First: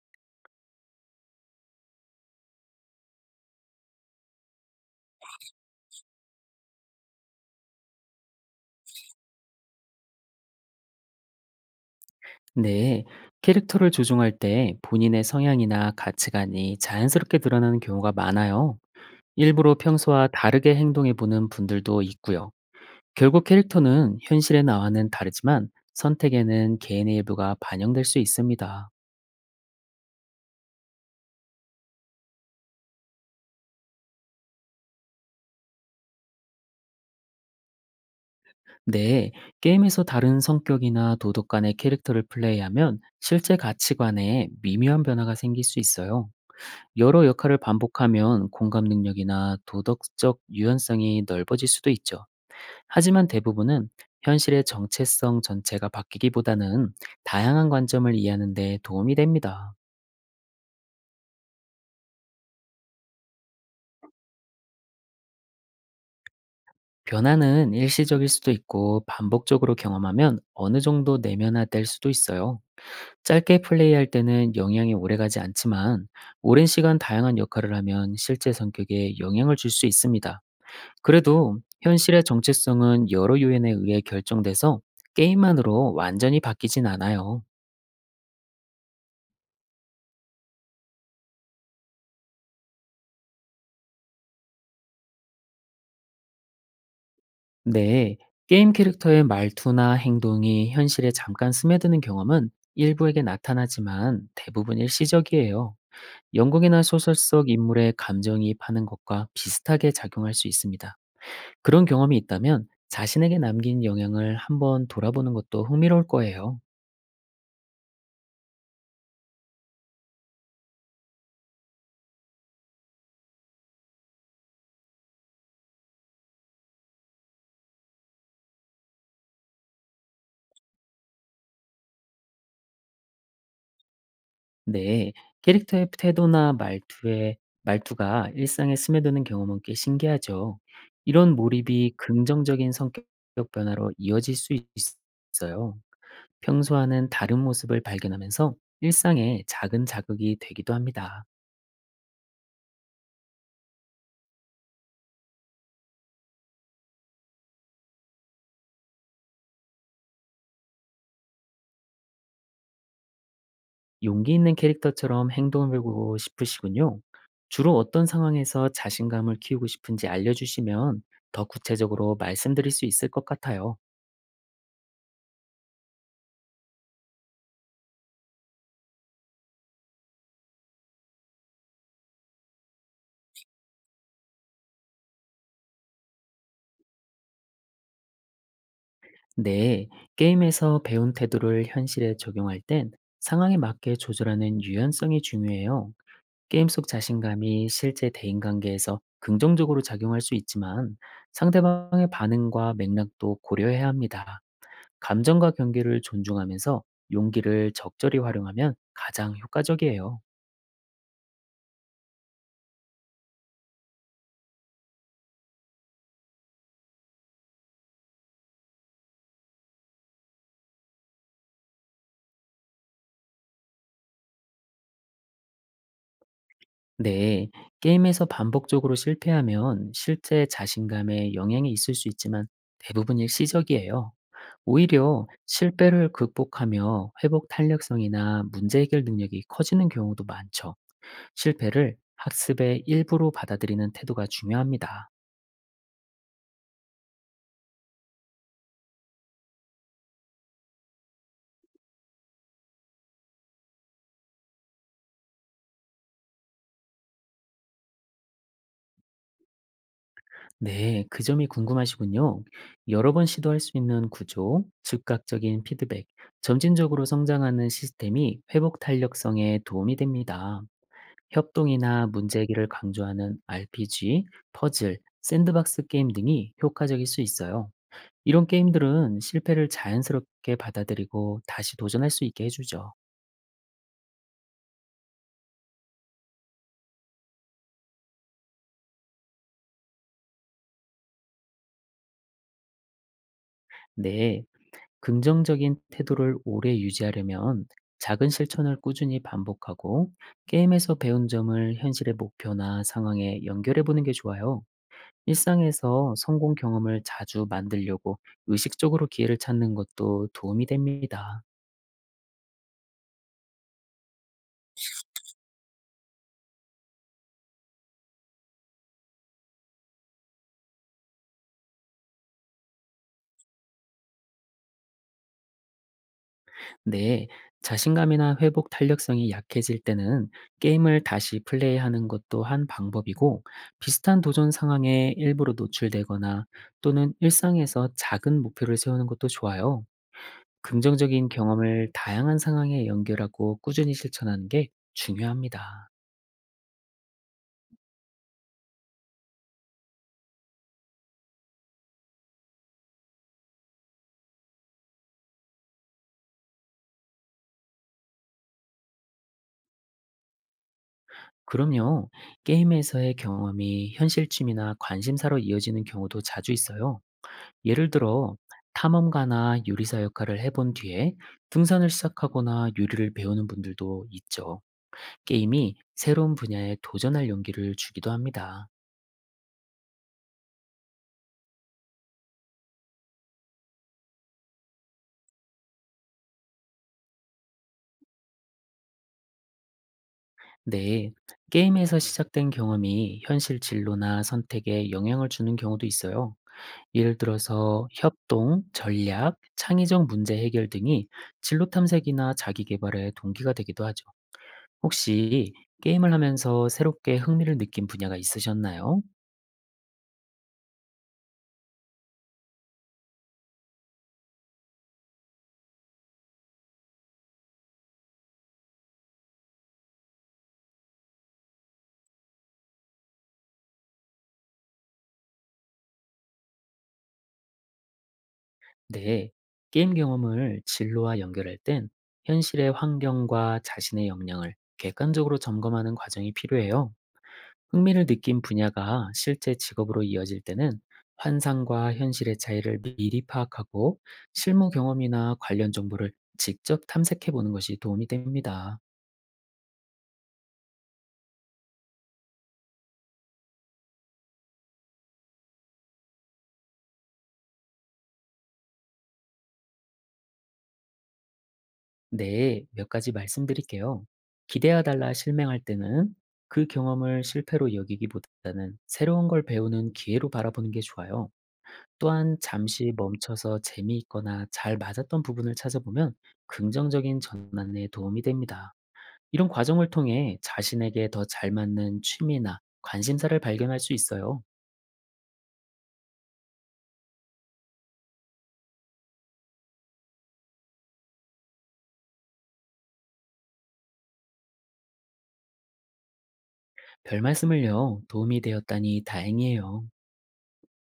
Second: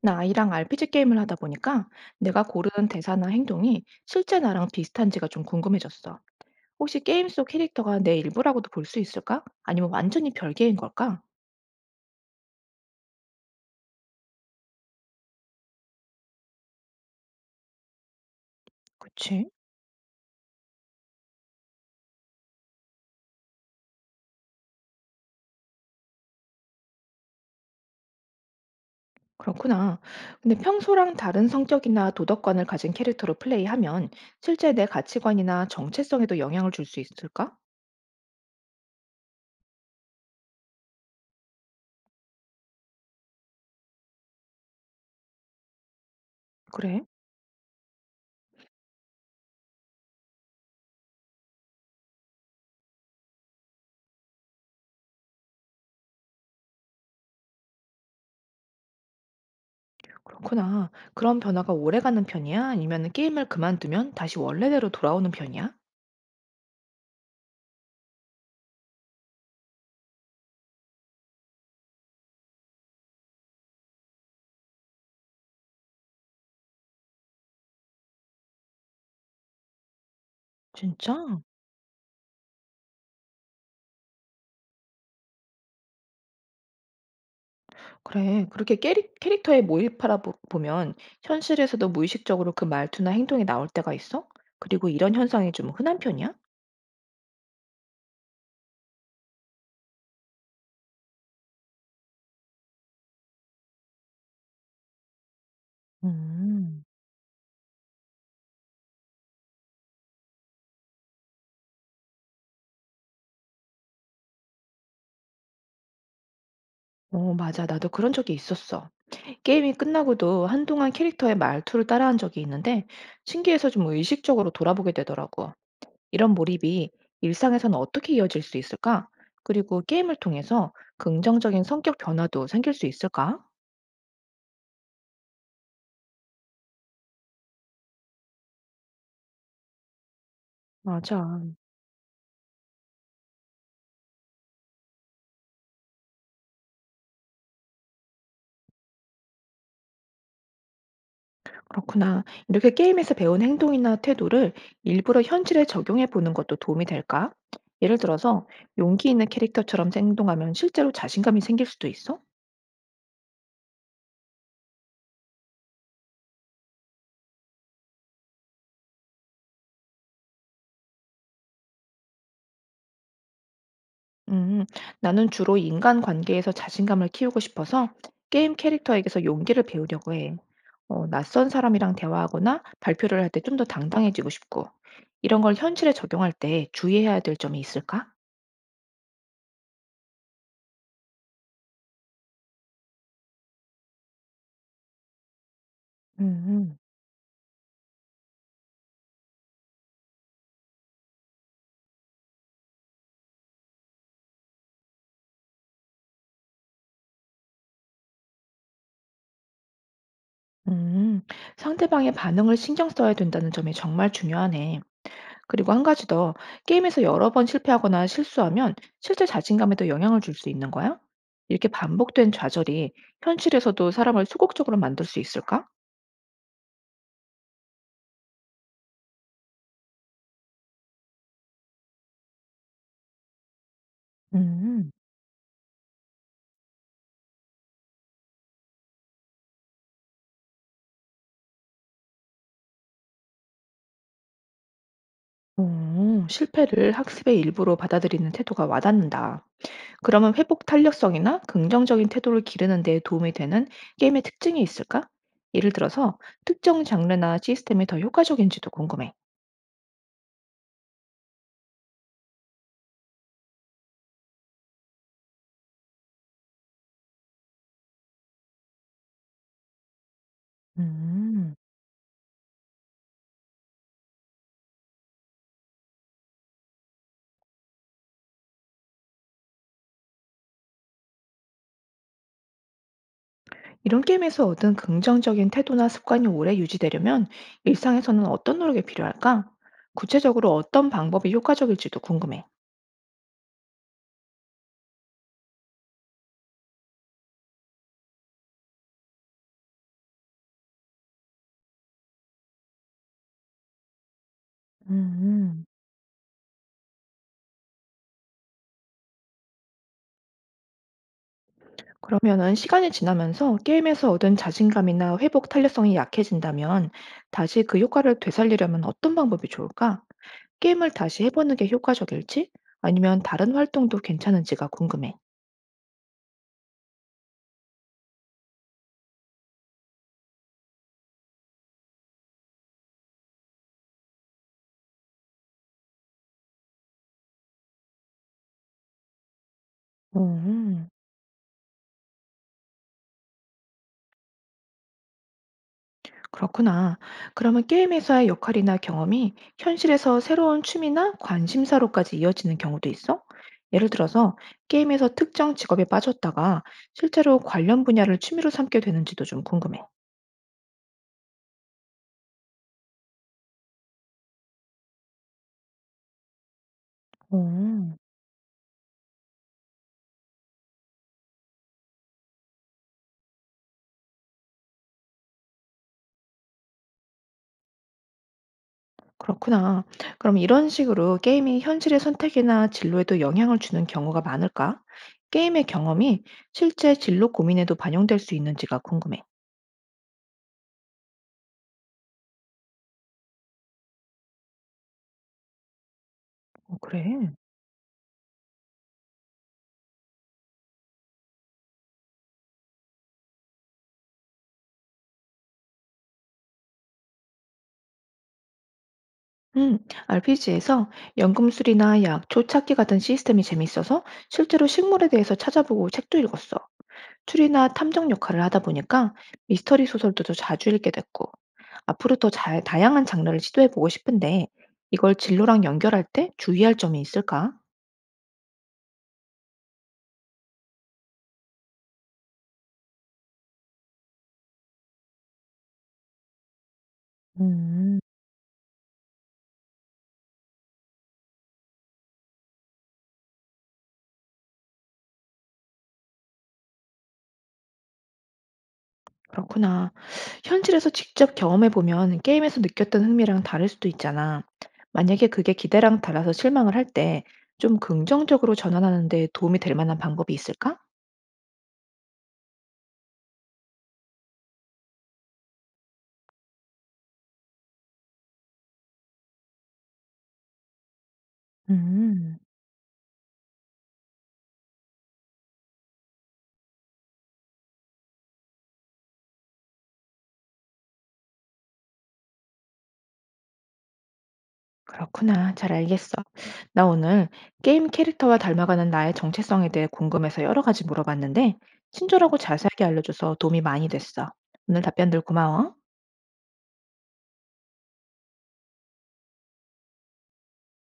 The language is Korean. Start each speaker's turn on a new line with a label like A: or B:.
A: 나 아이랑 RPG 게임을 하다 보니까 내가 고른 대사나 행동이 실제 나랑 비슷한지가 좀 궁금해졌어. 혹시 게임 속 캐릭터가 내 일부라고도 볼 수 있을까? 아니면 완전히 별개인 걸까?
B: 네, 캐릭터를 조종할 때 본인의 성향이나 가치관이 자연스럽게 드러나는 경우가 많아요.
A: 그치?
B: 일부러 평소와 다르게 행동해보는 분들도 있고요. 결국 캐릭터는 현실의 나와는 다르지만 선택에는 개인의 일부가 반영될 수 있습니다.
A: 그렇구나. 근데 평소랑 다른 성격이나 도덕관을 가진 캐릭터로 플레이하면 실제 내 가치관이나 정체성에도 영향을 줄 수 있을까?
B: 네, 게임에서 다른 성격이나 도덕 간의 캐릭터를 플레이하면 실제 가치관에 미묘한 변화가 생길 수 있어요.
A: 그래?
B: 여러 역할을 반복하면 공감 능력이나 도덕적 유연성이 넓어질 수도 있죠. 하지만 대부분은 현실의 정체성 전체가 바뀌기보다는 다양한 관점을 이해하는 데 도움이 됩니다.
A: 그렇구나. 그런 변화가 오래 가는 편이야? 아니면 게임을 그만두면 다시 원래대로 돌아오는 편이야?
B: 변화는 일시적일 수도 있고 반복적으로 경험하면 어느 정도 내면화될 수도 있어요. 짧게 플레이할 때는 영향이 오래가지 않지만 오랜 시간 다양한 역할을 하면 실제 성격에 영향을 줄 수 있습니다.
A: 진짜?
B: 그래도 현실의 정체성은 여러 요인에 의해 결정돼서 게임만으로 완전히 바뀌진 않아요.
A: 그래. 그렇게 캐릭 캐릭터에 몰입하다 보 보면 현실에서도 무의식적으로 그 말투나 행동이 나올 때가 있어? 그리고 이런 현상이 좀 흔한 편이야?
B: 네, 게임 캐릭터의 말투나 행동이 현실에 잠깐 스며드는 경험은 일부에게 나타나지만 대부분 일시적이에요. 연극이나
A: 음.
B: 소설 속 인물의 감정이입하는 것과 비슷하게 작용할 수 있습니다. 그런 경험이 있다면 자신에게 남긴 영향을 한번 돌아보는 것도 흥미로울 거예요.
A: 어, 맞아. 나도 그런 적이 있었어. 게임이 끝나고도 한동안 캐릭터의 말투를 따라한 적이 있는데 신기해서 좀 의식적으로 돌아보게 되더라고. 이런 몰입이 일상에서는 어떻게 이어질 수 있을까? 그리고 게임을 통해서 긍정적인 성격 변화도 생길 수 있을까?
B: 네, 캐릭터의 태도나 말투에 말투가 일상에 스며드는 경험은 꽤 신기하죠. 이런
A: 맞아.
B: 몰입이 긍정적인 성격 변화로 있어요. 평소와는 다른 모습을 발견하면서 일상의 작은 자극이 되기도 합니다.
A: 그렇구나. 이렇게 게임에서 배운 행동이나 태도를 일부러 현실에 적용해 보는 것도 도움이 될까? 예를 들어서 용기 있는 캐릭터처럼 행동하면 실제로 자신감이 생길 수도 있어?
B: 용기 있는 캐릭터처럼 행동을 보고 싶으시군요. 주로 어떤 상황에서 자신감을 키우고 싶은지 알려주시면 더 구체적으로 말씀드릴 수 있을 것 같아요.
A: 음, 나는 주로 인간 관계에서 자신감을 키우고 싶어서 게임 캐릭터에게서 용기를 배우려고 해. 낯선 사람이랑 대화하거나 발표를 할 때 좀 더 당당해지고 싶고, 이런 걸 현실에 적용할 때 주의해야 될 점이 있을까?
B: 네, 게임에서 배운 태도를 현실에 적용할 땐 상황에 맞게 조절하는 유연성이 중요해요. 게임
A: 음,
B: 속 자신감이 실제 대인관계에서 긍정적으로 작용할 수 있지만 상대방의 반응과 맥락도 고려해야 합니다. 감정과 경계를 존중하면서 용기를 적절히 활용하면 가장 효과적이에요.
A: 음. 상대방의 반응을 신경 써야 된다는 점이 정말 중요하네. 그리고 한 가지 더, 게임에서 여러 번 실패하거나 실수하면 실제 자신감에도 영향을 줄 수 있는 거야? 이렇게 반복된 좌절이 현실에서도 사람을 소극적으로 만들 수 있을까?
B: 네, 게임에서 반복적으로 실패하면 실제 자신감에 영향이 있을 수 있지만 대부분 일시적이에요.
A: 음,
B: 오히려 실패를 극복하며 회복 탄력성이나 문제 해결 능력이 커지는 경우도 많죠. 실패를 학습의 일부로 받아들이는 태도가 중요합니다.
A: 오, 실패를 학습의 일부로 받아들이는 태도가 와닿는다. 그러면 회복 탄력성이나 긍정적인 태도를 기르는 데 도움이 되는 게임의 특징이 있을까? 예를 들어서 특정 장르나 시스템이 더 효과적인지도 궁금해.
B: 네, 그 점이 궁금하시군요. 여러 번 시도할 수 있는 구조, 즉각적인 피드백, 점진적으로 성장하는 시스템이 회복 탄력성에 도움이 됩니다.
A: 음.
B: 협동이나 문제 해결을 강조하는 RPG, 퍼즐, 샌드박스 게임 등이 효과적일 수 있어요. 이런 게임들은 실패를 자연스럽게 받아들이고 다시 도전할 수 있게 해주죠.
A: 이런 게임에서 얻은 긍정적인 태도나 습관이 오래 유지되려면 일상에서는 어떤 노력이 필요할까? 구체적으로 어떤 방법이 효과적일지도 궁금해.
B: 네, 긍정적인 태도를 오래 유지하려면 작은 실천을 꾸준히 반복하고 게임에서 배운 점을 현실의 목표나 상황에 연결해 보는 게 좋아요.
A: 음,
B: 일상에서 성공 경험을 자주 만들려고 의식적으로 기회를 찾는 것도 도움이 됩니다.
A: 그러면은 시간이 지나면서 게임에서 얻은 자신감이나 회복 탄력성이 약해진다면 다시 그 효과를 되살리려면 어떤 방법이 좋을까? 게임을 다시 해보는 게 효과적일지 아니면 다른 활동도 괜찮은지가 궁금해.
B: 네, 자신감이나 회복 탄력성이 약해질 때는 게임을 다시 플레이하는 것도 한 방법이고 비슷한 도전 상황에 일부러 노출되거나 또는 일상에서 작은 목표를 세우는 것도 좋아요.
A: 음.
B: 긍정적인 경험을 다양한 상황에 연결하고 꾸준히 실천하는 게 중요합니다.
A: 그렇구나. 그러면 게임 회사의 역할이나 경험이 현실에서 새로운 취미나 관심사로까지 이어지는 경우도 있어? 예를 들어서 게임에서 특정 직업에 빠졌다가 실제로 관련 분야를 취미로 삼게 되는지도 좀 궁금해.
B: 그럼요. 게임에서의 경험이 현실쯤이나 관심사로 이어지는 경우도 자주 있어요. 예를
A: 음.
B: 들어, 탐험가나 요리사 역할을 해본 뒤에 등산을 시작하거나 요리를 배우는 분들도 있죠. 게임이 새로운 분야에 도전할 용기를 주기도 합니다.
A: 그렇구나. 그럼 이런 식으로 게임이 현실의 선택이나 진로에도 영향을 주는 경우가 많을까? 게임의 경험이 실제 진로 고민에도 반영될 수 있는지가 궁금해.
B: 네. 게임에서 시작된 경험이 현실 진로나 선택에 영향을 주는 경우도 있어요.
A: 어,
B: 예를
A: 그래.
B: 들어서 협동, 전략, 창의적 문제 해결 등이 진로 탐색이나 자기 개발의 동기가 되기도 하죠. 혹시 게임을 하면서 새롭게 흥미를 느낀 분야가 있으셨나요?
A: 음, RPG에서 연금술이나 약초 찾기 같은 시스템이 재밌어서 실제로 식물에 대해서 찾아보고 책도 읽었어. 추리나 탐정 역할을 하다 보니까 미스터리 소설도 더 자주 읽게 됐고, 앞으로 더 잘, 다양한 장르를 시도해 보고 싶은데, 이걸 진로랑 연결할 때 주의할 점이 있을까?
B: 네. 게임 경험을 진로와 연결할 땐 현실의 환경과 자신의 역량을 객관적으로 점검하는 과정이 필요해요.
A: 음.
B: 흥미를 느낀 분야가 실제 직업으로 이어질 때는 환상과 현실의 차이를 미리 파악하고 실무 경험이나 관련 정보를 직접 탐색해 보는 것이 도움이 됩니다.
A: 그렇구나. 현실에서 직접 경험해 보면 게임에서 느꼈던 흥미랑 다를 수도 있잖아. 만약에 그게 기대랑 달라서 실망을 할 때 좀 긍정적으로 전환하는 데 도움이 될 만한 방법이 있을까?
B: 네, 몇 가지 말씀드릴게요. 기대하달라 실맹할 때는 그 경험을 실패로 여기기보다는 새로운 걸 배우는 기회로 바라보는 게 좋아요. 또한
A: 음,
B: 잠시 멈춰서 재미있거나 잘 맞았던 부분을 찾아보면 긍정적인 전환에 도움이 됩니다. 이런 과정을 통해 자신에게 더 잘 맞는 취미나 관심사를 발견할 수 있어요.
A: 그렇구나. 잘 알겠어. 나 오늘 게임 캐릭터와 닮아가는 나의 정체성에 대해 궁금해서 여러 가지 물어봤는데, 친절하고 자세하게 알려줘서 도움이 많이 됐어. 오늘 답변들 고마워.
B: 별 말씀을요. 도움이 되었다니 다행이에요.